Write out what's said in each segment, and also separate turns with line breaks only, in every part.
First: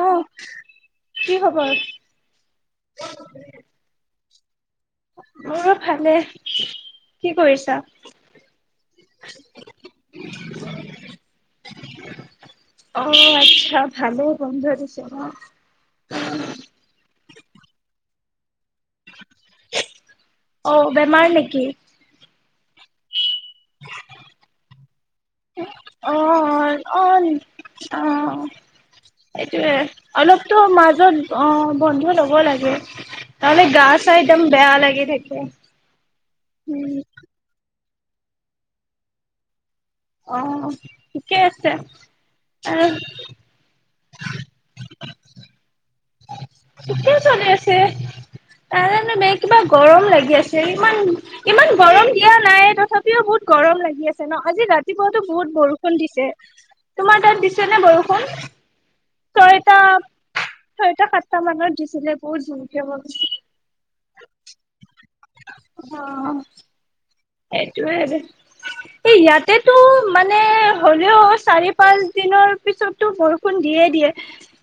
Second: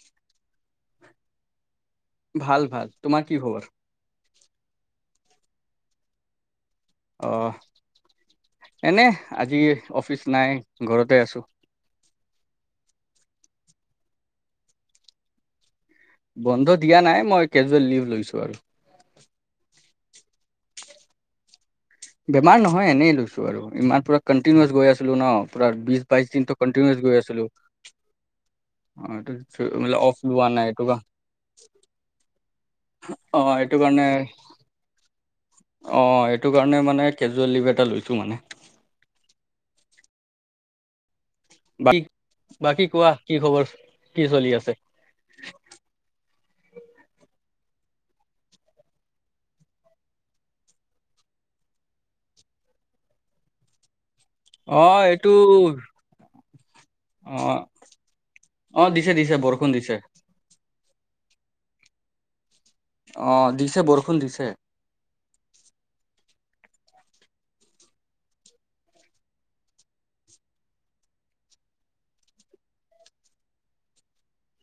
আহ কি খবৰ
ভাল ভাল তোমাৰ কি খবৰ
মোৰ ভালে কি
অ'
কৰিছা
এনে আজি অফিচ নাই ঘৰতে আছো
অ আচ্ছা ভালে বন্ধ দিছে ন
বন্ধ দিয়া নাই মই কেজুৱেল লিভ লৈছো আৰু
অ বেমাৰ নেকি
বেমাৰ নহয় এনেই লৈছো ইমান পুৰা কন্টিনিৱাছ গৈ আছিলো ন পুৰা বিশ বাইশ দিনো
অ',
কন্টিনিৱাচ গৈ
অ',
আছিলো
অ
অ' এইটো
সেইটোয়ে
মানে অফ লোৱা
অলপতো
নাই এইটো কা
মাজত অ বন্ধ ল'ব লাগে
অ'
তাহলে
এইটো
গা গা
কাৰণে
চা একদম বেয়া লাগি থাকে
অ এইটো কাৰণে
উম,
মানে কেজুৱেল লিভ এটা লৈছো মানে
অ ঠিকে আছে।
বাকী
আহ
কোৱা কি খবৰ কি চলি আছে
কেতিয়া চলি আছে তাই জানো বে কিবা গৰম লাগি আছে ইমান ইমান গৰম দিয়া নাই তথাপিও বহুত বহত গৰম লাগি আছে ন আজি
অ'
ৰাতিপুৱাতো
এইটো
বহুত বৰষুণ দিছে তোমাৰ তাত
অ'
দিছে নে বৰষুণ
অ' দিছে দিছে বৰষুণ
ছয়টা
দিছে
ছয়টা সাতটা মানত দিছিলে বহুত জুন
অ দিছে বৰষুণ দিছে
অ সেইটোয়ে আৰু এ ইয়াতেটো মানে হ'লেও চাৰি পাঁচ দিনৰ পিছটো বৰষুণ দিয় দিয়ে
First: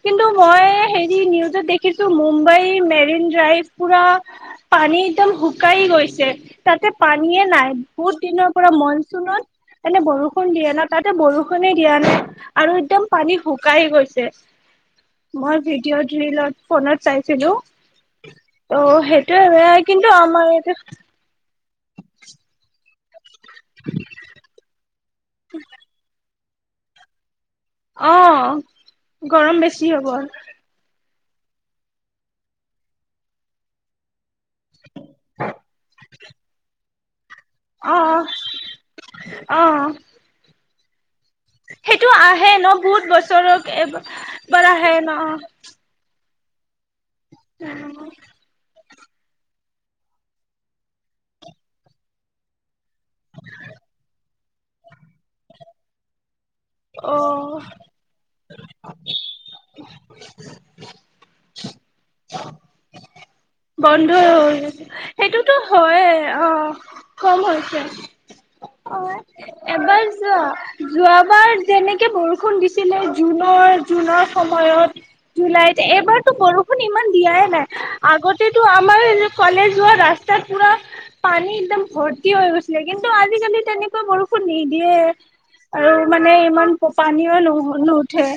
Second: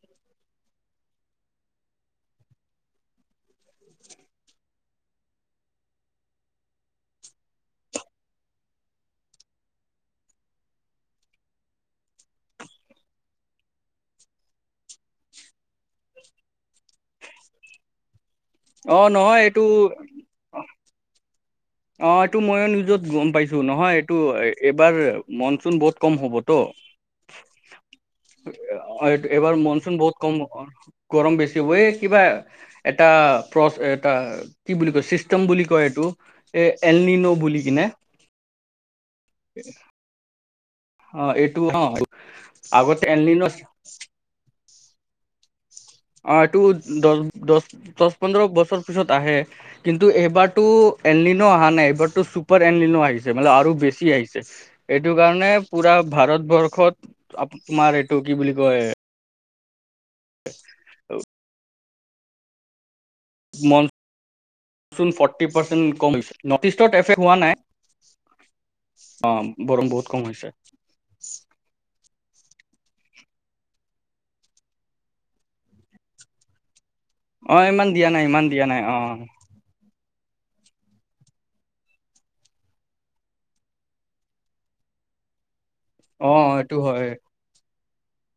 কিন্তু মই হেৰি নিউজত দেখিছো মুম্বাই মেৰিন ড্ৰাইভ পুৰা পানী একদম শুকাই গৈছে তাতে পান আমিয়ে নাই বহুত দিনৰ পৰা মনচুনত এনে বৰষুণ দিয়া না তাতে বৰষুণে দিয়া নাই আৰু একদম পানী শুকাই গৈছে মই ভিডিঅ' ড্ৰিলত ফোনত চাইছিলো অ
নহয়
সেইটোয়েই
এইটো
কিন্তু আমাৰ এইটো
অ এইটো মইঅ নিউজত গম পাইছো নহয় এইটো এইবাৰ মনচুন বহুত কম হ'ব ত
অ
এবাৰ
গৰম বেছি
মনচুন
হ'ব
বহুত কম গৰম বেছি হবই কিবা এটা প্ৰপ এটা কি বুলি কয় চিষ্টেম বুলি কয় এইটো এ এলনিনো বুলি কিনে
আহ আহ
অ এইটো অ
সেইটো আহে ন
আগতে
বহুত
এলনিনো
বছৰত এবা এবাৰ আহে ন
অ এইটো দছ দছ দছ পন্ধৰ বছৰ পিছত আহে কিন্তু এইবাৰতো এনলিনো অহা নাই এইবাৰতো চুপাৰ এন ক্লিনঅ আহিছে মানে আৰু বেছি আহিছে এইটো কাৰণে পুৰা ভাৰতবৰ
অ
শেষত তোমাৰ এইটো কি বুলি কয় [unintelligible] মনচুন
বন্ধ হৈছে
ফৰ্টি
সেইটোতো
পাৰ্চেন্ট
হয়ে
কম হৈছে
অ
নৰ্থ ইষ্টত এফেক্ট হোৱা
কম
নাই
হৈছে অ
বৰং
এবাৰ
বহুত কম
যোৱা
হৈছে
যোৱাবাৰ যেনেকে কে বৰষুণ দিছিলে জুনৰ জুনৰ সময়ত জুলাইত এইবাৰতো বৰষুণ ইমান দিয়াই
অ
নাই
ইমান দিয়া নাই ইমান
আগতেটো
দিয়া নাই অ
আমাৰ কলেজ যোৱা ৰাস্তা ত পুৰা পানী একদম ভৰ্তি হৈ গৈছিলে কিন্তু আজিকালি তেনেকৈ বৰষুণ নিদিয়ে আৰু মানে
অ
ইমান
এইটো হয়
পানীও নহয় নুঠে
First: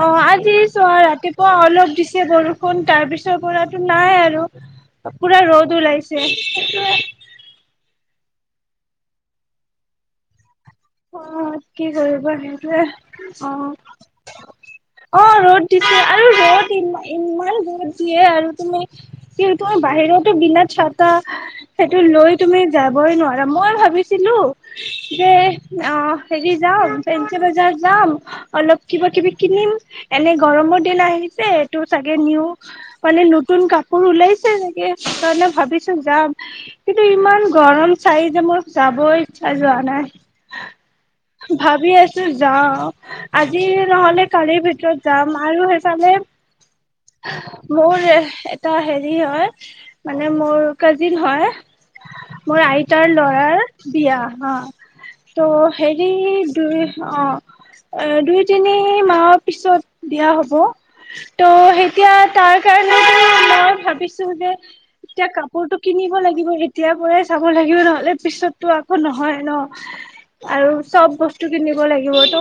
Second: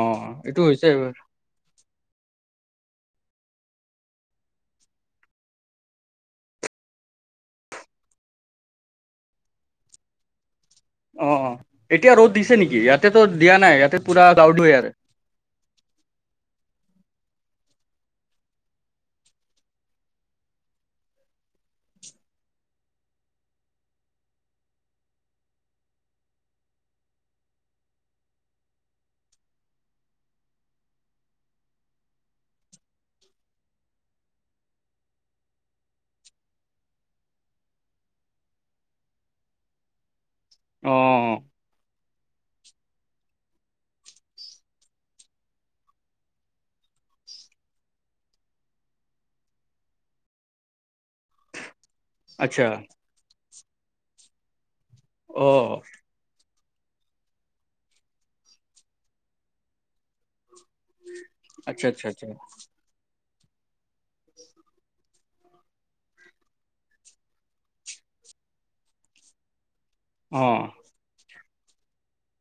অ আজি
এইটো হৈছে
চোৱা
অ
ৰাতিপুৱা অলপ তিছে বৰষুণ তাৰ পিছৰ পৰাটো নাই আৰু পুৰা ৰ'দ ওলাইছে অ কি
এতিয়া ৰ'দ
কৰিবা
দিছে নেকি
সেইটোৱে
ইয়াতেতো
অ
দিয়া নাই ইয়াতে পুৰা ক্লাউড হৈ আছে
অ ৰ'দ দিছে আৰু ৰ'দ ইমান ইমান দিয়ে আৰু তুমি কি তুমি বাহিৰতো বিনা চাতা সেইটো লৈ তুমি যাবই নোৱাৰা মই ভাবিছিলো যে অ হেৰি যাম পেঞ্চি বজাৰ যাম অলপ কিবা কিবি কিনিম এনে গৰম [unintelligible] আহিছে এইটো চাগে নিউ মানে নতুন কাপোৰ ওলাইছে চাগে সে ভ ভাবিছো যাম কিন্তু ইমান গৰম চাৰি যে মোৰ যাব ইচ্ছা যোৱা নাই
অ
ভাবি আছো যাও আজি নহলে কালিৰ ভিতৰত যাম আৰু সেইফালে মোৰ এটা হেৰি হয় মানে মোৰ কাজিন হয় মোৰ
আচ্ছা
আইতাৰ লৰাৰ বিয়া অ ট
অ
হেৰি দুই অ দুই তিনি মাহৰ পিছত দিয়া হ'ব ত'
আচ্ছা আচ্ছা
এতিয়া
আচ্ছা
তাৰ কাৰণে ইছু যে এতিয়া কাপোৰতটো কিনিব লাগিব এতিয়াৰ পৰাই চাব লাগিব নহলে পিছততটো আকৌ নহয় ন
অ
আৰু চব বস্তু কিনিব লাগিবতো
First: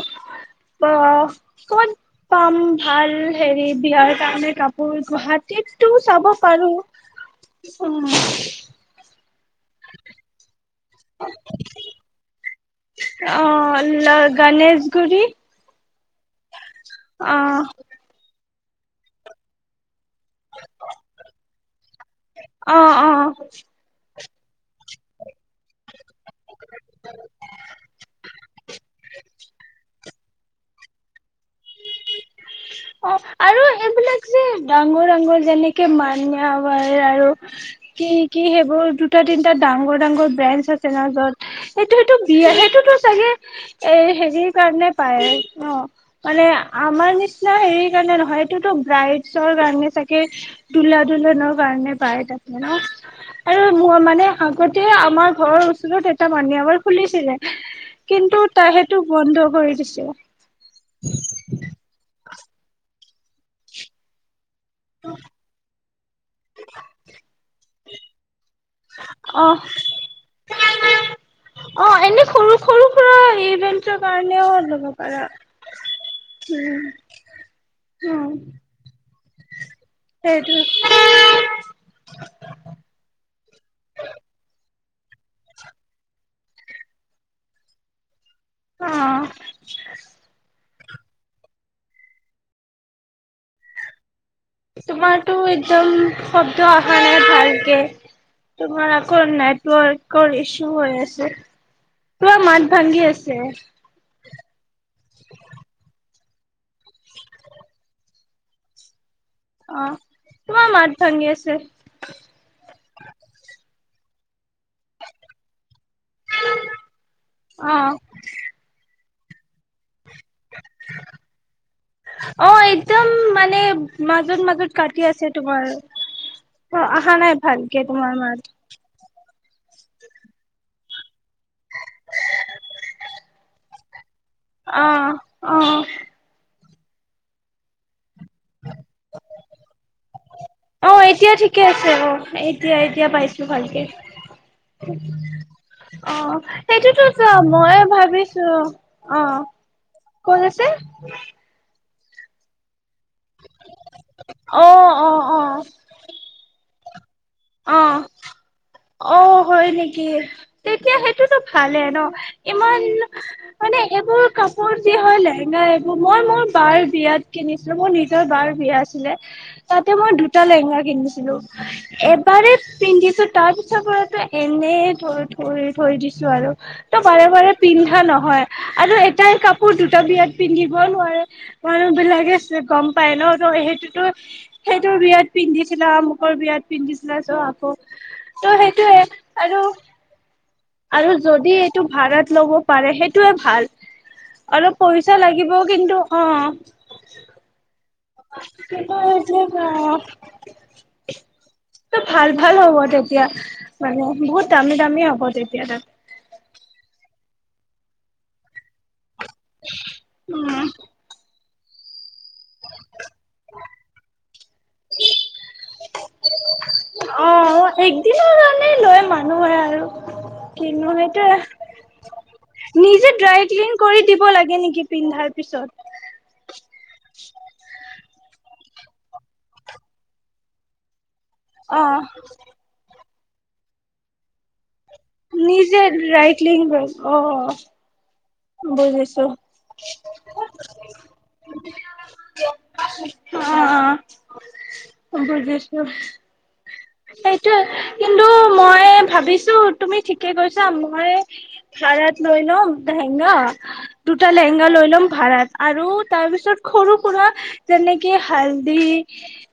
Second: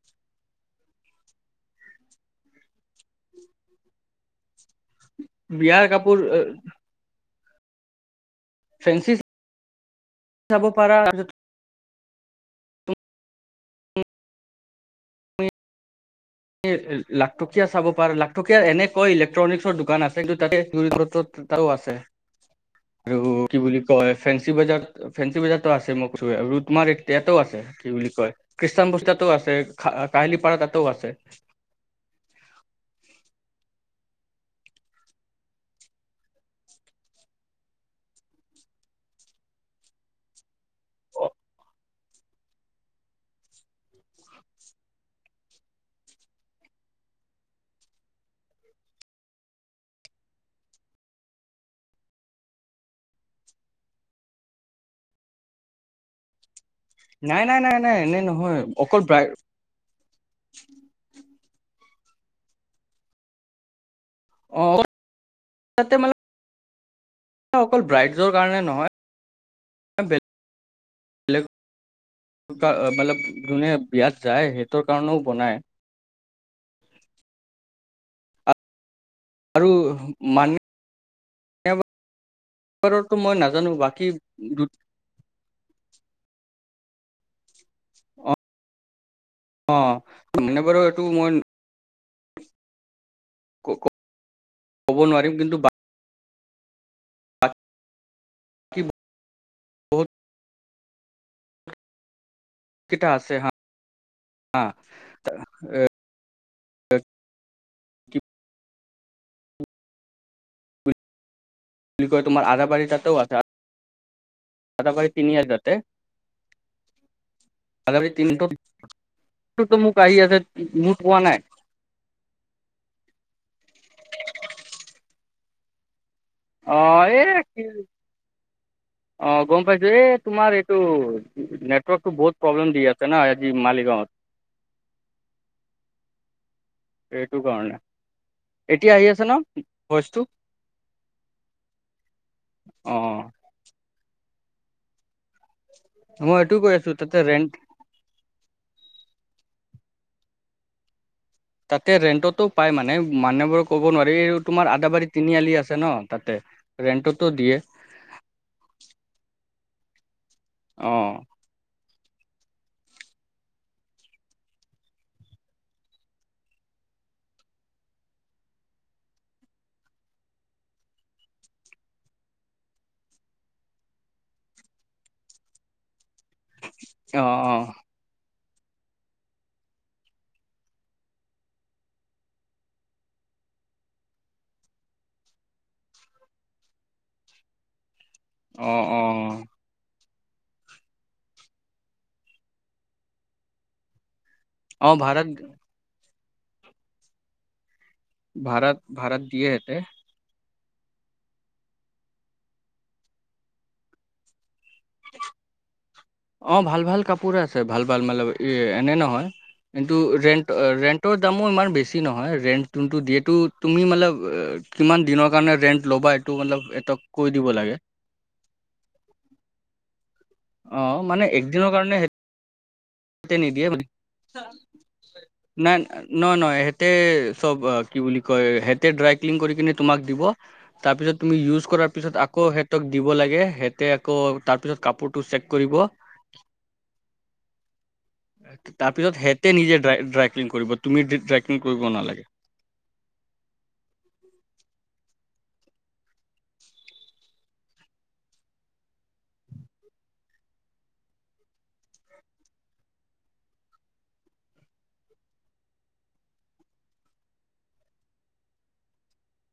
অ অমান পাম ভাল হেৰি বিয়াৰ কাৰণে কাম
বিয়াৰ
গুৱাহাটীততটো
কাপোৰ
চাব পাৰো উ
ফ্ৰেনচি জাব পাৰা আৰু
অহ ল গণেশগুৰি অ
লাটকীয়া চাব পাৰা লাটকীয়া এনেকা ইলেক্ট্ৰনিক্ছৰ দোকান আছে কিন্তু তাতে জৰিদ্ৰত এটাও আছে
অ অ
আৰু কি বুলি কয় ফেঞ্চি বজাৰত ফেঞ্চি বজাৰতো আছে মই কৈ ৰুটমাৰ ইয়াাতও আছে কি বুলি কয় খ্ৰীষ্টান বস্তা ও আছে কাহালী পাৰা তাতেও আছে
অ আৰু এইবিলাক যে ডাঙৰ ডাঙৰ যেনেকে মানিয়মাৰ আৰু কি কি সেইবোৰ দুটা তিনটা ডাঙৰ ডাঙৰ ব্ৰেঞ্চ আছে না যত এইটো সটো বিয়াহে টো চাগে এ হেৰিৰ কাৰণে পায় ন মানে আমাৰ নিচ নাই সেই কাৰণে নহয় এইটোতো ব্ৰাইটছৰ কাৰণে চাগে দূলা ধলনৰ কাৰণে পায় তাক আৰু মোৰ মানে আগতে আমাৰ ঘৰৰ ওচৰত এটা মানে আমাৰ খুলিছিলে
নাই নাই নাই নাই এনে
কিন্তু
নহয়
তাই সেইটো
অকল ব্ৰাই
বন্ধ কৰি দিছে
অ তাতে ম
[unintelligible]
এ অকল ব্ৰাইটৰ কাৰণে নহয়
অ
বেলেগ
অ এনে সৰু সৰু সুৰা
মতলব যোনে
ইভেন্টৰ
বিয়াত যায়
কাৰণেও
সেইটোৰ
লব
কাৰণেও
পাৰে
বনাই
উম হ
আৰু
সেইতো
টো মই নাজানো বাকী দু
অ
অ মানে বাৰু এইটো মই ক'ব নোৱাৰিম
তোমাৰতটো
কিন্তু
একদম শব্দ অহা নাই
বাকী
ভালকে তোমাৰ আকৌ
বহুত
নেটৱৰ্কৰ ইছু হৈ আছে পোৰা মাত ভাগি
কেইটা
আছে
হা [unintelligible]
অ তোমাৰ মাত ভাঙি আছে
বুলি কয় তোমাৰ আধাবাৰী তাতেও আছে [unintelligible] ত
অ
মোক ক আহ আছে মুটোৱা নাই
অ একদম মানে মাজত মাজত কাটি আছে তোমাৰ
অ
অহা
এ
নাই
কি
ভালকে তোমাৰ মাত
অ গম পাইছো এ তোমাৰ এই টো নেটৱৰ্ক টো বহুত প্ৰব্লেম দিআছে না আজি মালিগাঁৱত
অহ অহ
এইটো কাৰণে, এতিয়া আহি আছে ন ভইচটো?
অ', এতিয়া ঠিকে আছে অ', এতিয়া-
অ
এতিয়া পাইছো ভালকে।
মই
অ',
এইটো কৈ আছো
সেইটোতো
তাতে
চোৱা,
ৰেন্ট
ময়ো ভাবিছো অ'। ক'ত আছে?
তাতে ৰেন্টতো পায় মানে মানুহবোৰ ক'ব নোৱাৰি, এ
অ
তোমাৰ আদাবাৰী
অ অ
তিনিআলি আছে ন তাতে, ৰেন্টত তো দিয়ে।
অ অ' হয় নেকি?
অ
তেতিয়া সেইটোতো ভালে ন? ইমান, মানে এইবোৰ কাপোৰ যি হয় লেহেঙ্গা এইবোৰ, মই মোৰ বা'ৰ বিয়া কিনিছিলো। মোৰ নিজৰ বা'ৰ বিয়া আছিলে তাতে মই দুটা লেহেঙ্গা কিনিছিলো। এব বাৰে পিন্ধিছো, তাৰপিছৰপৰাটো এনে থৈ থৈ থৈ দিছোঁ। আৰু ত
অ
বাৰে-বাৰে
অ
পিন্ধা নহয়। আৰু এটাই কাপোৰ দুটা বিয়াত পিন্ধিবও নোৱাৰে, মানুহবিলাকে চ' গম পায় ন। সেইটোতো সেইটো বিয়াত পিন্ধিছিলা, আমুকৰ বিয়াত পিন্ধিছি [unintelligible] তো
অ
সেইটোৱে
অ
আৰু আৰু যদি এইটো ভাড়াত ল'ব পাৰে সেইটোৱে ভাল। অলপ
অ
পইচা
ভাড়াত
লাগিবও কিন্তু অ'-
ভাড়াত
কিন্তু
ভাড়াত
এতিয়া
দিয়ে সিহঁতে
নহ টো ভাল- ভাল হ'ব তেতিয়া মানে বহুত দামী-দামী হ'ব তেতিয়া, তা
অ', ভাল-ভাল কাপোৰ আছে, ভাল-ভাল মানে এনে নহয় কিন্তু ৰেন্ট
উম
ৰেন্টৰ দামো ইমান বেছি নহয় ৰেণ্ট কিন্তু, যিহেতু তুমি মানে কিমান দিনৰ কাৰণে ৰেণ্ট
অ', একদিনৰ কাৰণেই লয় মানুহে আৰু।
অ মানে
[unintelligible]
একদিনৰ কাৰণে
নিজে
সিহঁতে নিদিয়ে
ড্ৰাই-ক্লিন
মানে
কৰি দিব লাগে নেকি পিন্ধাৰ পিছত?
তে সব কি বুলি কয়, সিহঁতে ড্ৰাই-ক্লিন কৰি কিনে তোমাক দিব, তাৰপিছত তুমি ইউজ
অ
কৰাৰ পিছত আকৌ সিহঁতক দিব লাগে, সিহঁতে আকৌ তাৰ
নিজে ড্ৰাই-ক্লিন কৰিব। অ
তাৰপিছত
বুজিছো।
সিহঁতে নিজে ড্ৰাই, ড্ৰাই-ক্লিন কৰিব, তুমি ড্ৰাই-ক্লিন কৰিব নালাগে।
অ'- অ', বুজিছো। সেইটো কিন্তু মই ভাবিছো তুমি ঠিকে কৈছা মই ভাড়াত লৈ ল'ম লেহেংগা, দুটা লেহেংগা লৈ ল'ম ভাড়াত আৰু তাৰপিছত সৰু-সুৰা যে যেনেকে, হালধি,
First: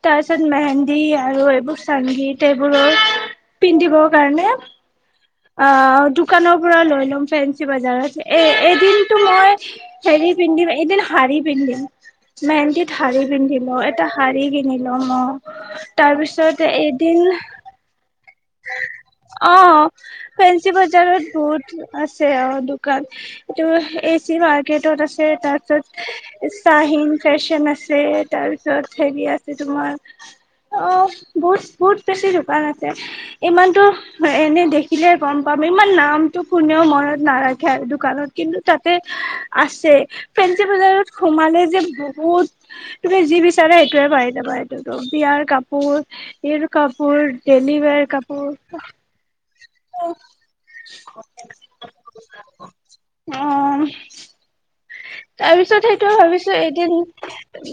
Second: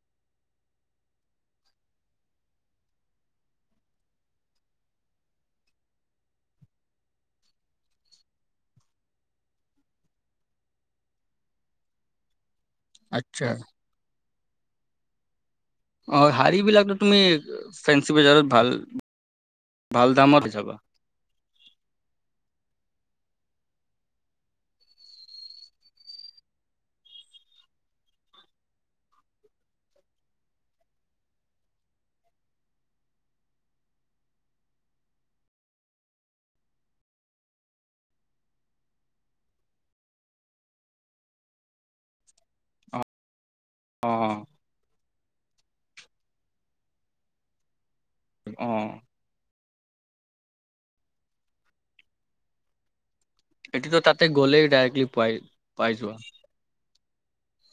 তাৰপিছত মেহেন্দী আৰু এইবোৰ সংগীত এইবোৰৰ পিন্ধিবৰ কাৰণে। অ', দোকানৰ পৰা লৈ ল'ম ফেঞ্চি বজাৰত। এ এ এদিনতো মই হেৰি পিন্ধিম, এদিন শাড়ী পিন্ধিম। মেহিন্দীত শাড়ী
আচ্ছা
পিন্ধি মই, এটা শাড়ী কিনি ল'ম অ।
অ',
তাৰপিছত
শাড়ীবিলাকতো তুমি
এদিন
ফেন্সী বজাৰত ভাল
অ',
ভাল দামত পাই
ফেঞ্চি
যাবা
বজাৰত বহুত আছে অ' দোকান। এইটো এ, চি, মাৰ্কেটত আছে, তাৰপিছত শ্বাহিন ফেশ্বন আছে। তাৰপিছত হেৰি আছে তোমাৰ অ', বহুত, বহুত বেছি দোকান আছে। ইমানতো, এনে দেখিলে গম পাম, ইমান নামটো কোনেও মনত নাৰাখে আৰু দোকানৰ। কিন্তু তাতে আছে, ফেঞ্চি বজাৰত সোমালে যে বহুত
অ
তুমি যি বিচ চাৰা সেইটোৱে
অ
পাই যাবা এইটোত বিয়াৰ কাপোৰ, এইৰ কাপোৰ, ডেইলি ওৱেৰ কা
অ'।
[unintelligible] অ'।
এইটোতো তাতে গ'লেই ডাইৰেক্টলি পাই
তাৰপিছত
পাই
সেইটোও
যোৱা
ভাবিছো এদিন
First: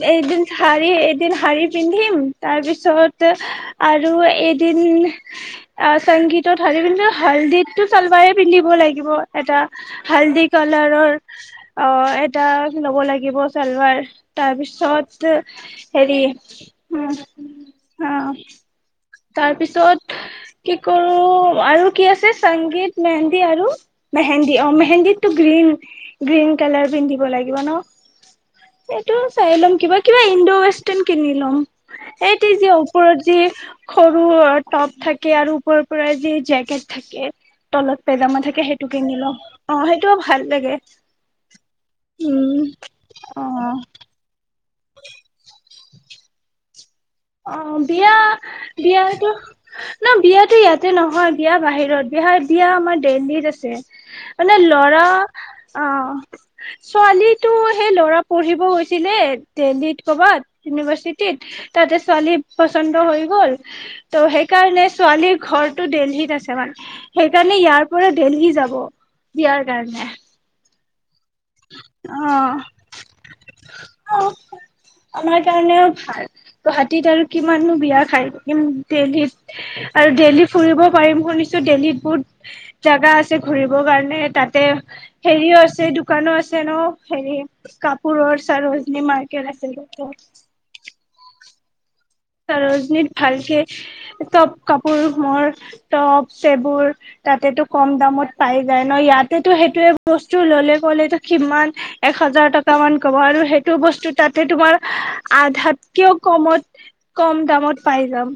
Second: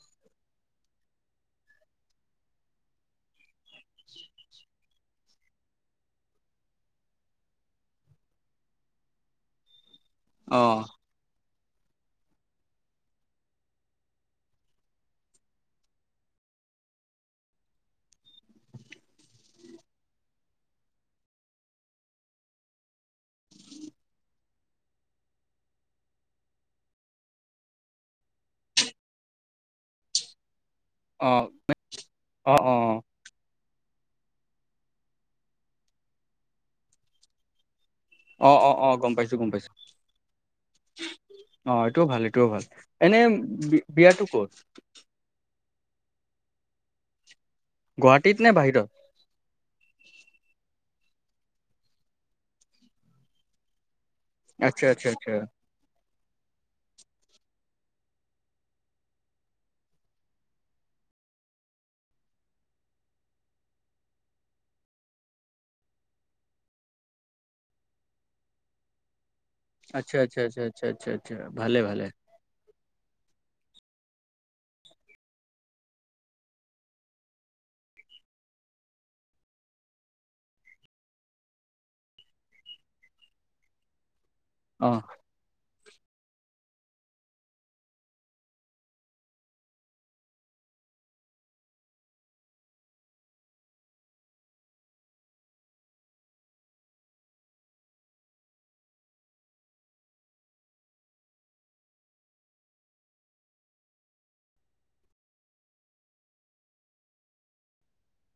এদিন শাৰী এদিন শাৰী পিন্ধিম তাৰ পিছত আৰু এদিন চংগীতত হালধি পিন্ধো টো চালবাৰে পিন্ধিব লাগিব এটা হাল্দি
অ
কালাৰৰ অ এটা ল'ব লাগিব চালাৰ তাৰপিছত হেৰি উম অ তাৰপিছত কি কৰো আৰু কি আছে সংগীত মেহেন্দী আৰু মেহে মেন্দ অ মেহেন্দিতটো গ্ৰীণ গ্ৰীণ কালাৰ পিন্ধিব লাগিব ন এইটো চাই ল'ম কিবা কিবা ইণ্ড ৱেষ্ট ক্তন কিনি
অ
ল'ম এইটো
অ
যে
অ
ওপৰত যে সৰু টপ থাকে আৰু ওপৰৰ পৰা যে জেকেট থাকে তলত পেজামা
অ
থাকে
অ অ
সেইটো
গম
কিনি লওঁ
পাইছো গম পাইছো
অ সেইটো ভাল লাগে
অ এইটোও ভাল এইটোও
উম
ভাল এনে
অ
বিয়াতটো কত
অ বিয়া
গুৱাহাটীত নে বাহিৰত
বিয়া টো ন বিয়াতো ইয়াতে নহয় বিয়া বাহিৰত বিহা বিয়া আমাৰ দেল্লীত আছে মানে
আচ্ছা
লৰা
আচ্ছা আচ্ছা
অ ছোৱালী তো সেই ল'ৰা পঢ়িব হৈছিলে দেল্হীত কৰ'বাত ইউনিভাৰ্চিটিত তাতে ছোৱালী পচন্দ হৈ গল ত' সেইকাৰণে ছোৱালীৰ ঘৰটো দেল্লীত আছে মানে সেইকাৰণে ইয়াৰ পৰা দেল্লী যাব বিয়াৰ কাৰণে
আচ্ছা আচ্ছা আচ্ছা আচ্ছা আচ্ছা ভালে ভালে
অ আমাৰ কাৰণে আৰু ভাল গুৱাহাটীত আৰু কিমানো বিয়া খায় দেল্লীত আৰু দেল্হী ফুৰিব পাৰিম শুনিছো দেল্হীত বহুত জোগা আছে ঘুৰিবৰ কাৰণে তাতে
অ
হেৰিও আছে দু দোকানো আছে ন হেৰি কাপুৰ চৰজী মাৰ্কেট আছে ত [unintelligible] ৰজনীত ভালকে টপ কাপোৰ মৰ টপ চেবোৰ তাতেতটো কম দামত পাই যায় ন ইয়াতেতো সেইটোে বস্তু ললে ক'লেতো কিমান হাজাৰ টকা মান ক'ব আৰু সেইটো বস্তু তাতে তোমাৰ আধাতকেও কমত কম দামত পাই যাম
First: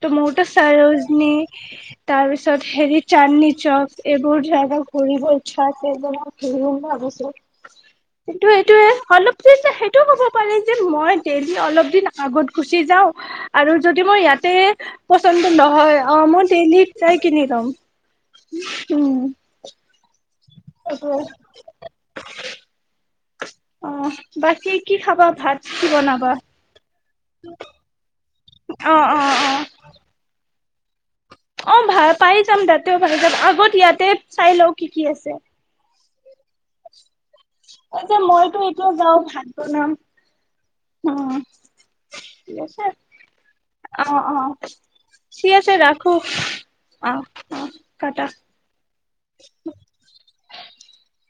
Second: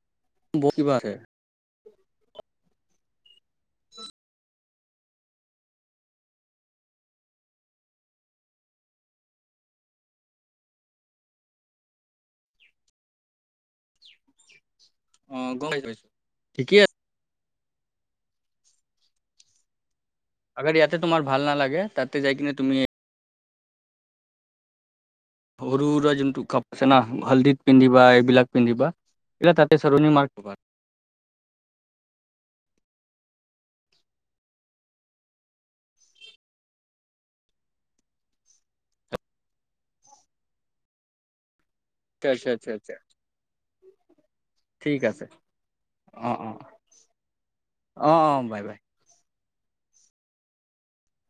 ত' মোৰতো
বহুত কিবা আছে
চাইজনী তাৰপিছত [unintelligible] সেঁটো এইটোয়ে অলপ সেইটো ক'ব পাৰি যে মই দেল্লীত অলপ দিন [unintelligible] আগত গুচি যাওঁ আৰু যদি মই ইয়াতে
অ
পচন্দ
গম
নহয়
পাইছো
অ মই
ঠিকেই
ডেইলি
আছে
চাই কিনি তম
আগৰ ইয়াতে তোমাৰ ভাল নালাগে তাতে যাই কিনে তুমি
অ বাকী কি খাবা ভাত কি বনাবা
হল্দিত পিন্ধিবা এইবিলাক পিন্ধিবা
অ অ অ
এইবাক তাতে চৰণি মাৰ্
অ ভাল পাই যাম তাতে আগত ইয়াতে চাই লও কি কি আছে এ যে মইতো এইটোয় যাও ভাত বনাম উ
আচ্ছা আচ্ছা আচ্ছা
অ অ ঠিক আছে ৰাখো
অ অ
অ অ
অ
কাটা
অ বাই বাই
[unintelligible]